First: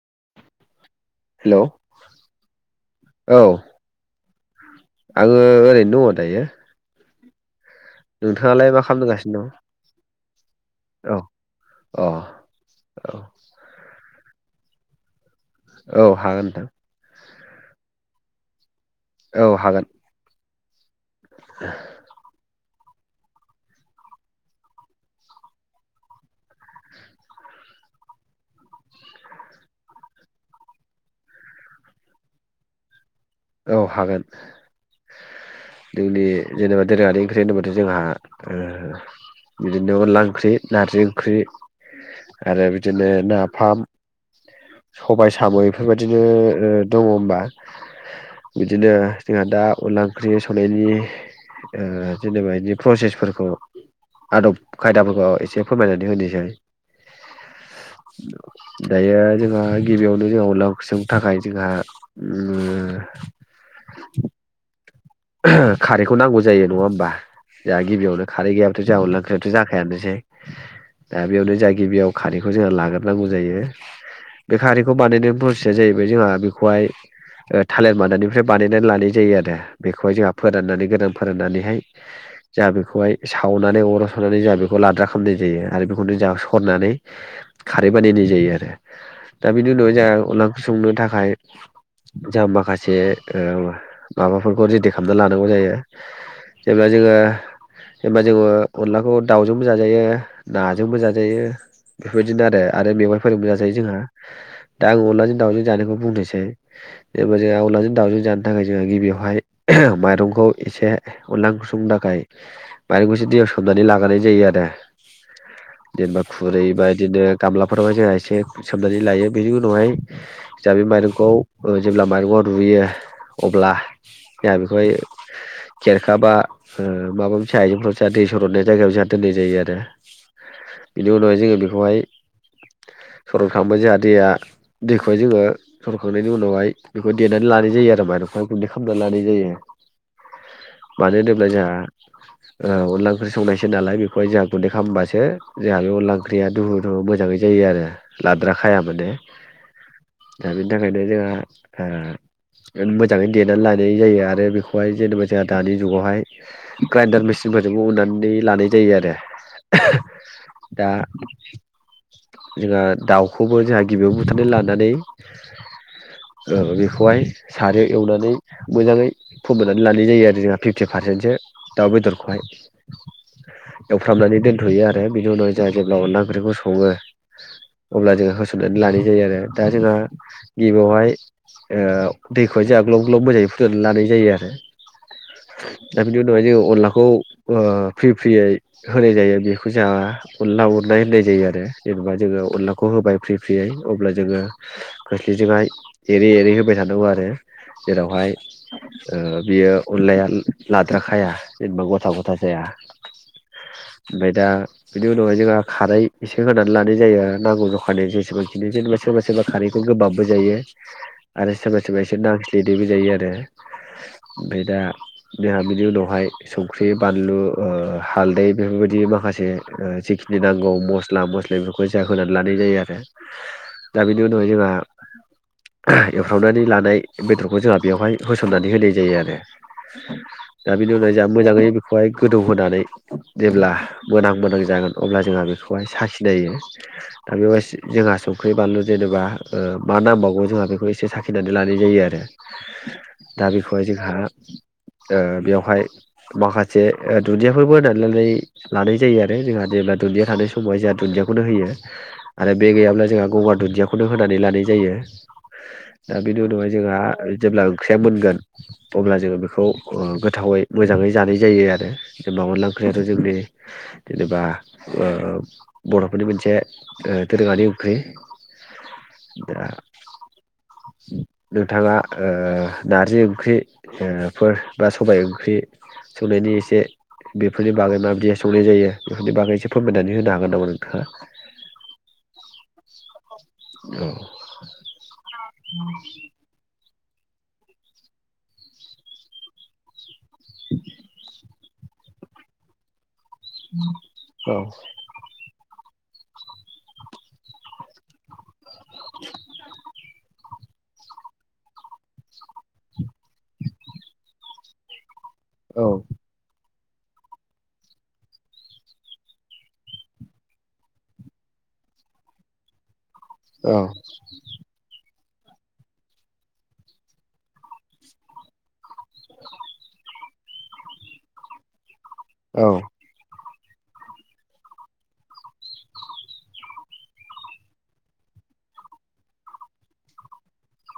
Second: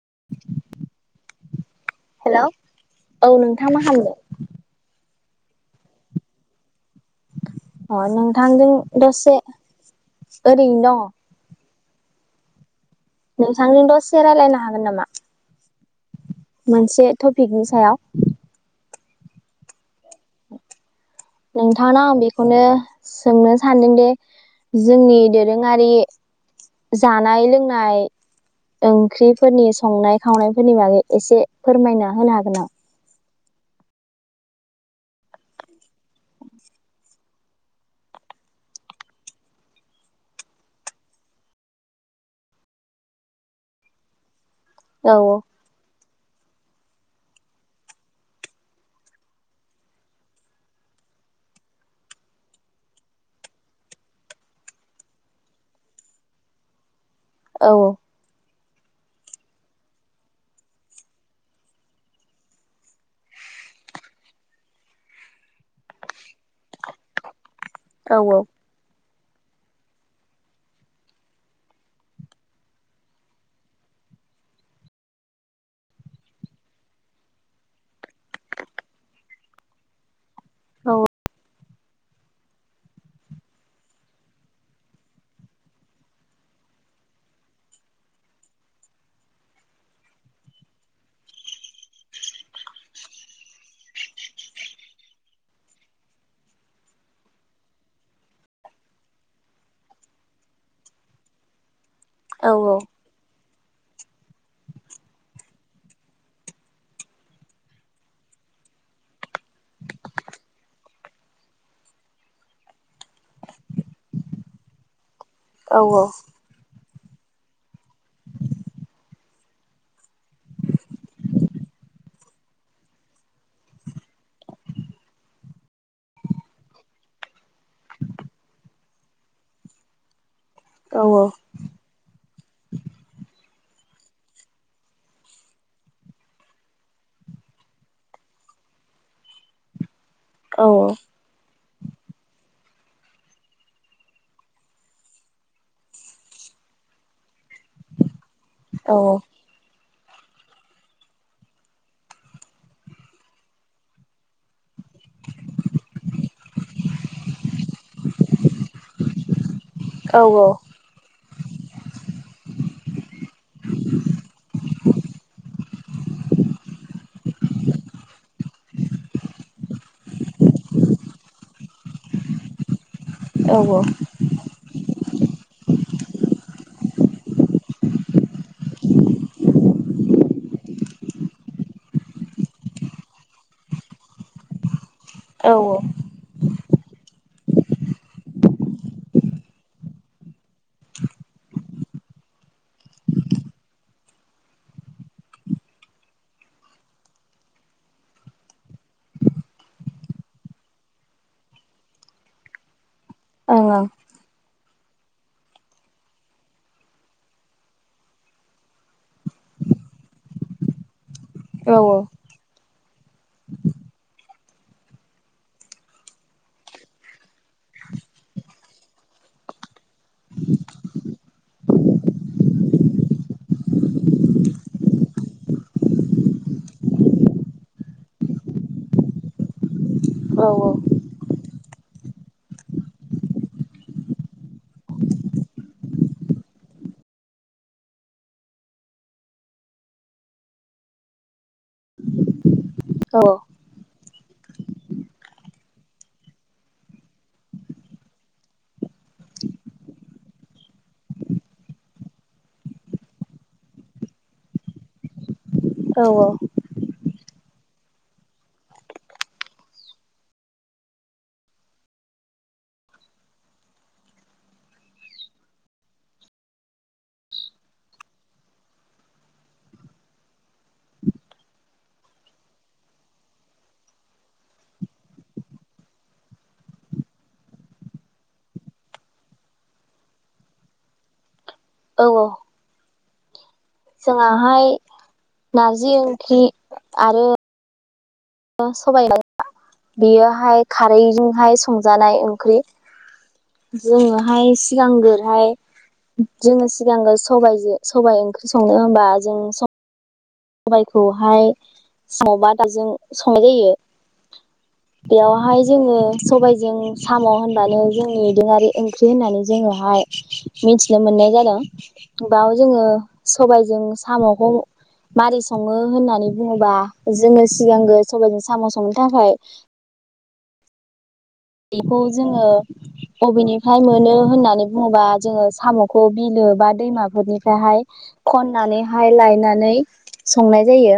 [inaudible] Hello hello औ नोंथां मा खालामामदों? आङो ओरैनो दङ दायो। अ, नोंथाङालाय नोंथांजों मा दसे खालामगासिनो ओरैनो दङ। दं औ अ औ नोंथांजों दसेे रायलायनो हागोन नामा? औ। हागोन नोंथां मोनसे टपिकनि सायाव? औ हागोन। नोंथांनाव आं बेखौनो सोंनो सान्दोंदि जोंनि दोरोङारि जानाय लोंनाय ओंख्रिफोरनि संनाय खावनायफोरनि बागै एसे फोरमायना होनो हागोन नामा? औ हागोन। जोंनि जेनेबा दोरोङारि ओंख्रि होनोबथाय जोंहा ओ बिदिनो अनला ओंख्रि, नारजि ओंख्रि, आरो बिदिनो नाफाम औ सबाय साम' बेफोरबाय दिनो ओ दङ होमबा बिदिनो जोंहा दा अनला ओंख्रि संनायनि ओ जेनेबा बिदि प्रसेसफोरखौ आदब खायदाफोरखौ एसे फोरमायनानै होनोसै। औ दायो जोंहा गिबियावनो जोंहा अनला ओंख्रि संनो थाखाय जोंहा ओ खारैखौ नांगौ जायो नङा होमबा। जोहा औ गिबियावनो खारै गैयाब्लाथ' जाहा अनला ओं ख्रियाथ' जाखायानोसै। दा बेयावनो जाहा गिबियाव खारैखौ जोंहा लाग्रोनांगौ जायो। बे खारैखौ बानायनायनि फ्रसेसया जाहैबाय जोंहा बेखौहाय ओ थालिर मादानिफ्राय बानायनानै लानाय जायो आरो। बेखौहाय जोंहा फोराननानै गोदान फोराननानैहाय जोंहा बेखौहाय सावनानै अराव सावनानै जोंहा बेखौ लाद्रा खालामामनाय जायो आरो बेखौनो जों सरनानै खारै बानायनाय जायो आरो। दा बिनि उनावहाय जोंहा अनला ओंख्रि संनो थाखाय जोंहा माखासे ओ माबा फोरखौ रेदि खालामना लानांगौ जायो। जेब्ला जोङो जेनबा जोङो अनलाखौ दाउजोंबो जाजायो नाजोंबो जाजायो औ बेफोरबायदिनो आरो मेवाइ फोरजोंबो जा जायो जोंहा दा आं अनलाजों दावजों जानायखौ बुंनोसै। जेनेबा जोंहा अनलाजों दाउजों जानो थाखाय जोंहा गिबियावहाय माइरंखौ एसे अनला ओंख्रि थाखाय माइरंखौ एसे दैयाव सोमनानै लाग्रोनाय जायो आरो। औ जेनबा खुरै बा बिदिनो गामलाफोरावाय जोंहा एसे सोमनानै लायो बेनि उनावहाय जोंहा बे माइरंखौ ओ जेब्ला माइरंआ रुयो अब्ला। जोंहा बेखौहाय खेरखाबा, ओ माबा मोनसे आइजेंफोराव जोंहा दै सरननाय जायगायाव जोंहा दोननाय जायो आरो। बिनि उनावहाय जोङो बेखौहाय। सर'खांबाय जोंहा दैया दैखौहाय जोङो सर'खांनायनि उनावहाय बेखौ देनानै लानाय जायो आरो माइरंखौ गुनदै। खालामना लानाय जायो। औ मानो होनोब्ला जोंहा। ओ अनला ओंख्रि संनायसो नालाय बेखौहाय जोंहा गुन्दै खालामबासो जोंहा बे अनला ओंख्रिया दुहु दुहु मोजाङै जायो आरो। लाद्राखाया औ ओं औ माने दा बेनि थाखायनो जोंहा ओ मोजाङै देनानै लानाय जायो आरो, बेखौहाय जेनेबा जोंहा दानि जुगावहाय ग्राइडार मेसिनफोरजोंबो उननानै लानाय जायो आरो। औ दा। जोंहा दाउखौबो जोंहा गिबियाव बुथारनानै लानानै, ओ बेखौहाय सारायाव एवनानै नै मोजाङै फोमोननानै लानाय जायो आरो जोंहा फिफटि पारसेन्टसो दाउ बेदरखौहाय। एवफ्रामनानै दोनथ'यो आरो। बिनि उनाव जोंहा जेब्ला अनला ओंख्रिखौ सङो, अब्ला जोंङो होसननानै लानाय जायो आरो दा जोंहा गिबियावहाय ओ दैखौहाय जोंहा ग्लब ग्लब मोजाङै फुदुंना लानाय जायो आरो। औ दा बिनि उनावहाय अनला खौ फ्रि फ्रियै होनाय जायो। बेखौ जोंहा अनला उरनाय होननाय जायो आरो। जेनेबा जोङो अनलाखौ होबाय फ्रि फ्रियै अब्ला जोङो खोस्लिजोंहाय एरै एरै होबाय थानांगौ आरो। जेरावहाय ओ बियो अनलाया लाद्रा खाया जेनेबा गथा गथा जाया। बे दा। बिनि उनावहाय जोंहा खारै एसे होनानै लानाय जायो आरो, नांगौ जखानि जेसेबांखिनि जेनेबा सोरबा सोरबा खारैखौ गोबाबबो जायो। आरो सोरबा सोरबा सेदैबो जायो आरो ओमफ्राय दा जोंहा बिनि उनावहाय संख्रि बानलु ओ हालदै बेफोरबायदि माखासे जिखिनि नांगौ मस्ला-मस्लि बेफोरखौ जों होनानै लानाय जायो आरो। दा बेनि उनावहाय जोंहा एवफ्रामनानै लानाय। बेदरखौ जोंहा बेवहाय होसननानै होनाय जायो आरो। दा बिनि उनाव मोजाङै बेखौहाय गोदौहोनानै जेब्ला, मोनहां मोनहां जागोन अब्ला जोंहा बेखौहाय साखिनायो। दा बेवहाय जोंहा संख्रि बानलु जेनेबा मा नांबावगौ जोंहा बेखौ एसे साखिनानै लानो लानाय जायो आरो। दा बिखौहाय जोंहा। बेवहाय माखासे दुन्दियाफोरबो होनानै लानाय जायो आरो। जोंहा जेब्ला दुन्दिया थानाय समावहाय जोंहा दुन्दियाखौनो होयो आरो बे गैयाब्ला जोंहा गंगार दुन्दियाखौनो होनानै लानाय जायो। औ औ। बिनि उनावहाय जोंहा। जेब्ला ओंख्रिया मोनगोन। अब्ला जोङो बेखौ गोथावै मोजाङै जानाय जायो आरो जेनेबा अनला ओंख्रियाथ जोंनि जेनेबा बरफोरनि मोनसे दोरोङारि ओंख्रि। दा नोंथाङा नारजि ओंख्रिफोर बा सबाय ओंख्रि संनायनि एसे बेफोरनि बागै माबायदिहाय संनाय जायो बेफोरनि बागै एसे फोरमायनानै होनो हागोन नामा नोंथाङा? औ। औ। जोंहाहाय नारजि जि ओंख्रि आरो सबाइ बियोहाय खारैजोंहाय सं जानाय ओंख्रि जोङोहाय औ सिगांग्रोहाय जोङो सिगांग्रो सबयजो सबाय ओंख्रि संनो हबा जोंनो सबाइ स [inaudible] [unintelligible] बायखौहाय सिङावबा दाजों संनाय जायो बेयावहाय औ जोङो सबायजों साम होनबानो जोंनिदोङारि ओंख्रि होननानै जोङोहाय मिथिनो मोननाय जादों बाव जोङो औ सबायजों सामखौ मारै सङो होननानै बुङोबा जोङो सिगांगो सबाइजों साम संनो थाखाय खौ जोङो औ बबेनि फाय मोनो होननानै बुङोबा जोङो सामखौ बिलो बा दैमाफोरनिफ्रायहाय खननानैहाय लायनानै संनाय जायो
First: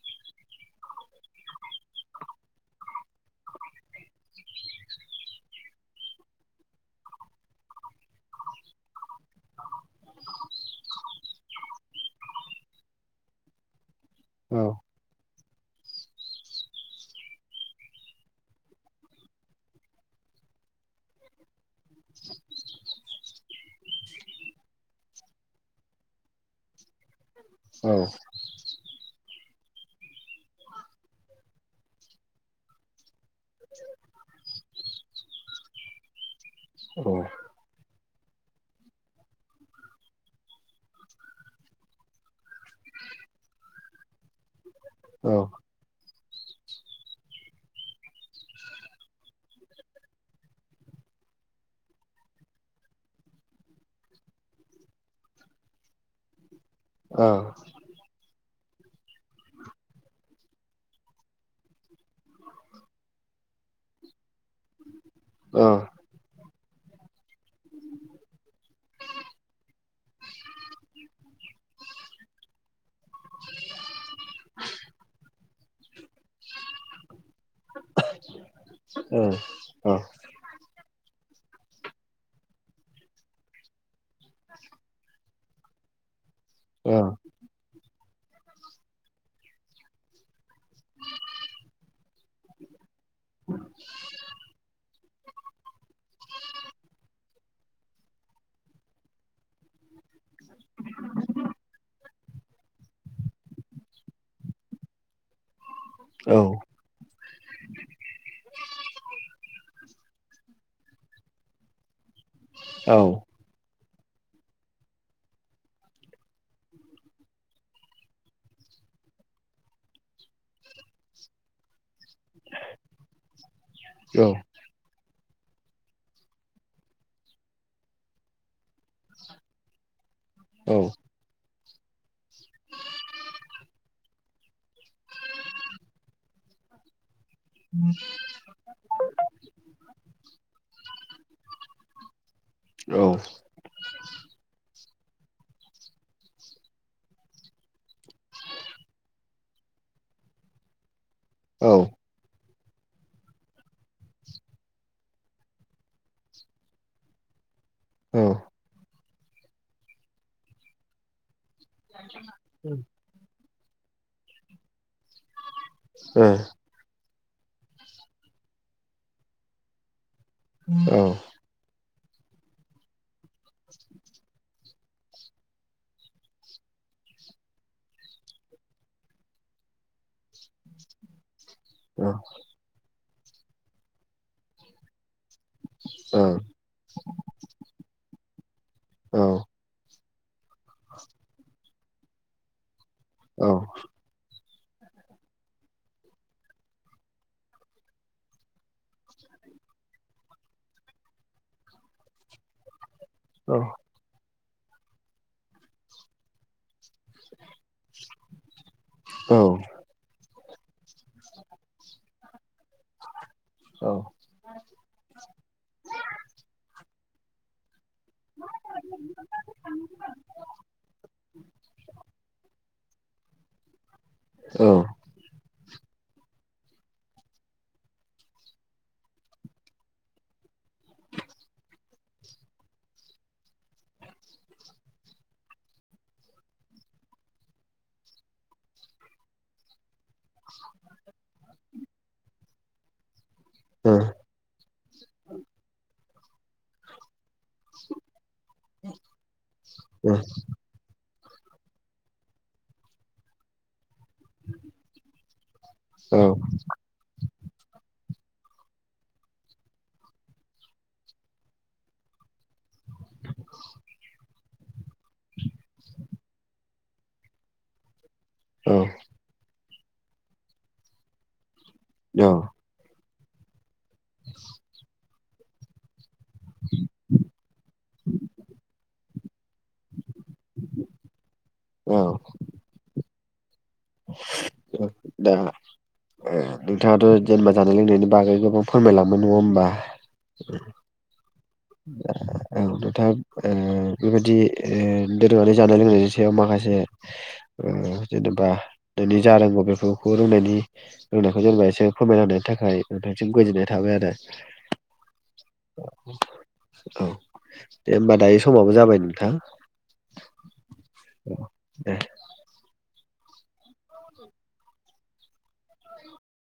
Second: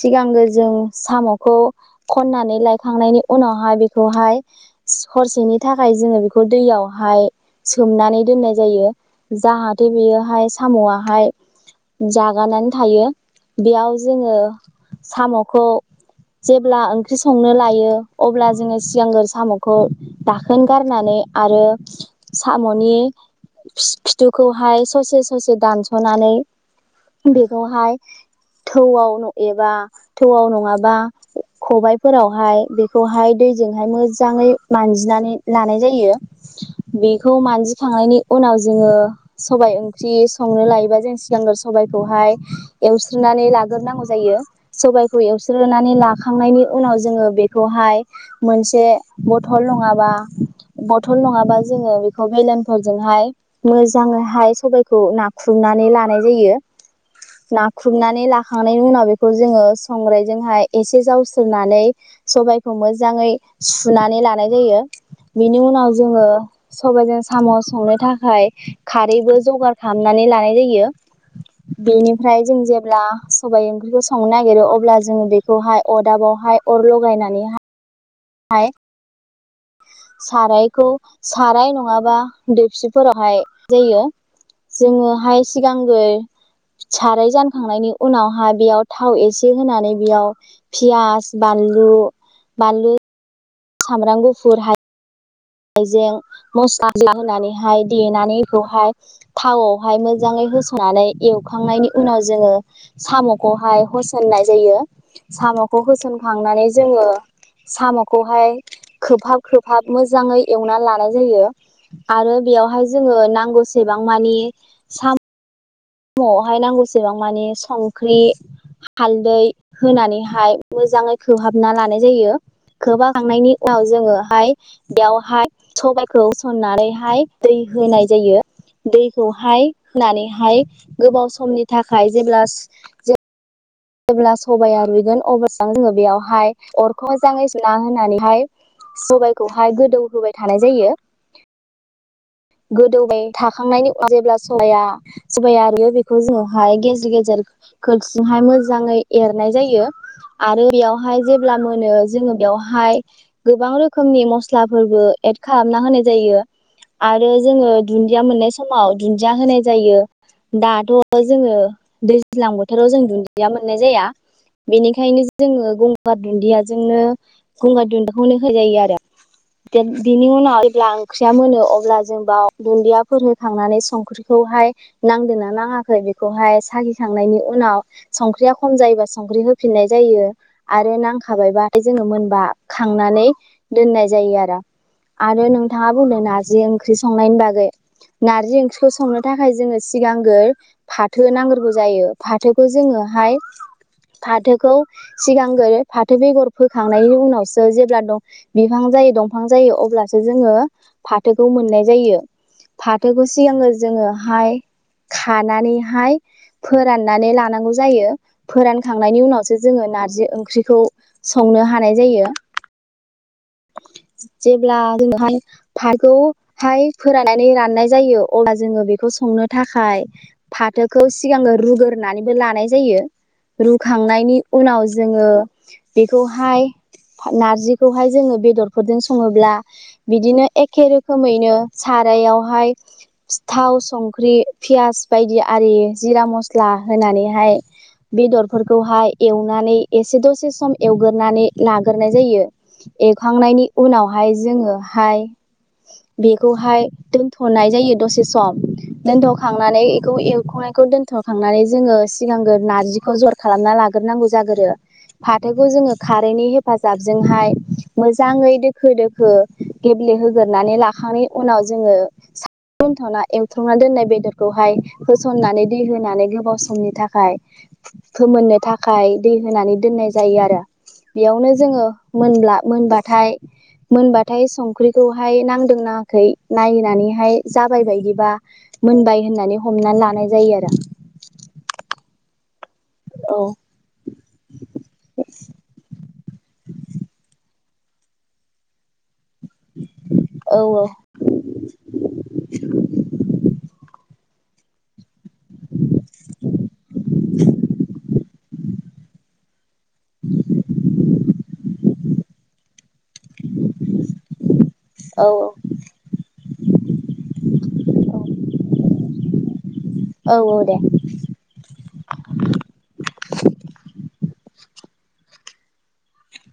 सिगांग्रो जों सामखौ खननानै लायखांनायनि उनावहाय बेखौहाय हरसेनि थाखाय जोङो बेखौ दैयावहाय सोमनानै दोननाय जायो जाहाथे बेयोहाय सामआहाय जागानानै थायो बेयाव जोङो साम' खौ जेब्ला ओंख्रि संनो लायो अब्ला जोङो सिगांग्रो साम' खौ दाखोन गारनानै आरो सामनि खिथुखौहाय ससे ससे दानस'नानै औ बेखौहाय थौआव नो एबा थौआव नङाबा खबायाइफोरावहाय बेखौहाय दैजोंहाय मोजाङै मानजिनानै लानाय जायो बेखौ मानजिखांनायनि उनाव जोङो सबाय ओंख्रि संनो लायोबा जों सिगांग्रो सबायखौहाय एवस्रोनानै लाग्रोनांगौ जायो। सबायखौ एवस्रोनानै ला खांनायनि उनाव जोङो बेखौहाय मोनसे बथल नङाबा बथल नङाबा जोङो बेखौ बेलेनफोरजोंहाय मोजाङैहाय सबायखौ नाख्रुरनानै लानाय जायो। नाख्रुबनानानै ला खांनायनि उनाव बेखौ जोङो संग्रायजोंहाय एसे जावसोरनानै सबाइखौ मोजाङै सुनानै लानाय जायो। बिनि औ उनाव जोङो सबायाइजों साम' संनो थाखाय खारैबो जगार खालामनानै लानाय जायो। बेनिफ्राय जों जे ब्ला सबाय ओंख्रिखौ संनो नागिर अब्ला जोङो बे खौहाय अरदाबावहाय अर लगायनानै औ। सारायखौ साराय नङाबा देसिफोरावहाय जायो। जोंङोहाय सिगांग्रो साराय जानखांनायनि उनावहा बेयाव थाव एसे होनानै बेयाव पियास बानलु बानलु खामब्राम गुफुर हाइ जें मस्लाखौ होनानैहाय देनानै बेखौहाय थावावहाय मोजाङै होसानै एवखांनायनि उनाव जोंङो साम'खौहाय होसननाय जायो साम' खौ होसनखांनानै जोंङो साम'खौहाय खोबहाब खोबहाब मोजाङै एवनानै लानाय जायो आरो बेयावहाय औ जोंङो नांगौ एसेबां मानि सा म'आवहाय नांगौसेबां मानि संख्रि हालदै होनानैहाय मोजाङै खोहाबना लानाय जायो। खोबहाबखांनायनि उनाव औ जोंङोहाय बेयाव हाय सबायाइखौ होसननानैहाय दै होनाय जायो दैखौहाय होनानैहाय औ गोबाव समनि थाखाय जेब्ला [inaudible] जेब्ला सबाया रुइगोन अब्ला जोंङो बेयावहाय अरखौ मोजांङै सुना होनानैहाय सबायखौहाय गोदौ होबाय थानाय जायो। औ गोदौबाय थाखांनायनि उनाव जेब्ला सबाया सबाया रुइयो बेखौ जोङोहाय गेजेर गेजेर खोरथिंजोंहाय मोजाङै एरनाय जायो आरो बेयाव हाय जेब्ला मोनो जोंङो बेयाव हाय गोबां रोखोमनि मस्लाफोरबो एड खालामना होनाय जायो। आरो जोंङो दुन्दिया मोननाय समाव दुन्जिया होनाय जायो दाथ' जोंङो दैज्लां बोथोराव जों दुन जिया मोननाय जाया बेनिखायनो जों जोङो गंगार दुन्दियाजोंनो गंगार दुन्दिखौनो होजायो आरो [unintelligible] बिनि उनाव जेब्ला ओंख्रिया मोनो अब ब्ला जों बाव दुन्दियाफोर होखांनानै संख्रिखौहाय नांदोंना नाङाखै बेखौहाय सागिखांनायनि उनाव संख्रिया खम जायोबा संख्रि होफिननाय जायो आरो नां खाबायबाथाय जोङो मोनबा खां नानै दोननाय जायो आरो आरो नों थाङा बुंदों नारजि ओं ख्रि संनायनि बागै नारजि ओंख्रि खौ संनो थाखाय जोङो सि सिगांगोर फाथो नांग्रो जायो फाथोखौ जोङो हाय फाथो खौ सिगांगोर फाथो बेगर फोखांनायनि उनावसो जेब्ला द बिफां जायो दंफां जायो अब्लासो जोङो फाथो खौ मोननाय जायो फाथोखौ सिगाङो जोङोहाय खानानैहाय फोराननानै लानांगौ जायो फोरान खांनायनि उनाव सो खौ संनो हानाय जायो जेब्ला जोङोहाय फाथोखौहाय फोरानानै राननाय जायो अब्ला जोङो बेखौ संनो थाखाय फाथोखौ सिगाङो रुगोरनानैबो लानाय जा जायो रु खांनायनि उनाव जोङो बेखौहाय फाव नारजिखौहाय जोङो बेदरफोरजों सङोब्ला बिदिनो एखे रोखोमैनो सारायावहाय फि थाव संख्रि फियास बायदि आरि जिरा मस्ला होनानैहाय बेदरफोरखौहाय एवनानै एसे दसे सम एवगोरनानै लागोरनाय जायो खांनायनि उनावहाय जोङोहाय बेखौहाय थनाय जायो दसे सम [unintelligible] खांनानै एखौ एवखांनायखौ दोन दोनथ'खांनानै जोङो सिगांग्रो नारजिखौ जर खालामना लाग्रोनांगौ जागोरो फाथोखौ जोङो खारैनि हेफाजाबजोंहाय [unintelligible] मोजाङै दोखो दोखो गेब्लेहोगोरोनानै लाखांनायनि उनाव जोङो दोनथ'ना एवथ्रमना दोननाय बेदर खौहाय होसननानै दै होनानै गोबाव समनि थाखाय फोमोननो थाखाय दै होनानै दोननाय जायो आरो बेयावनो जोङो मोनब्ला होमबाथाय मोनबाथाय संख्रिखौ ओमफाय नांदों नाङाखै नायनानैहाय जाबाय बायदिबा मोनबाय होननानै हमनानै लानाय जायो आरो। औ। दा ओं नोंथाङाथ जेनेबा जानाय लोंनायनि बागै गोबां फोरमायलां नङा होमबा? औ औ दथा ए [unintelligible] बेबायदि ओ दोरोङारि जानाय लोंनायनि सायाव माखासे ओ जेनेबा नोंनि जा नांगौ बे बेखौ रोंनायनि रोंनायखौ जेनेबा एसे फोरमायलांनायनि थाखाय नोंथांसिम गोजोननाय थाबाय आरो। औ औ दे होमबा दायो समाबो जाबाय नोंथां औ दे औ दे।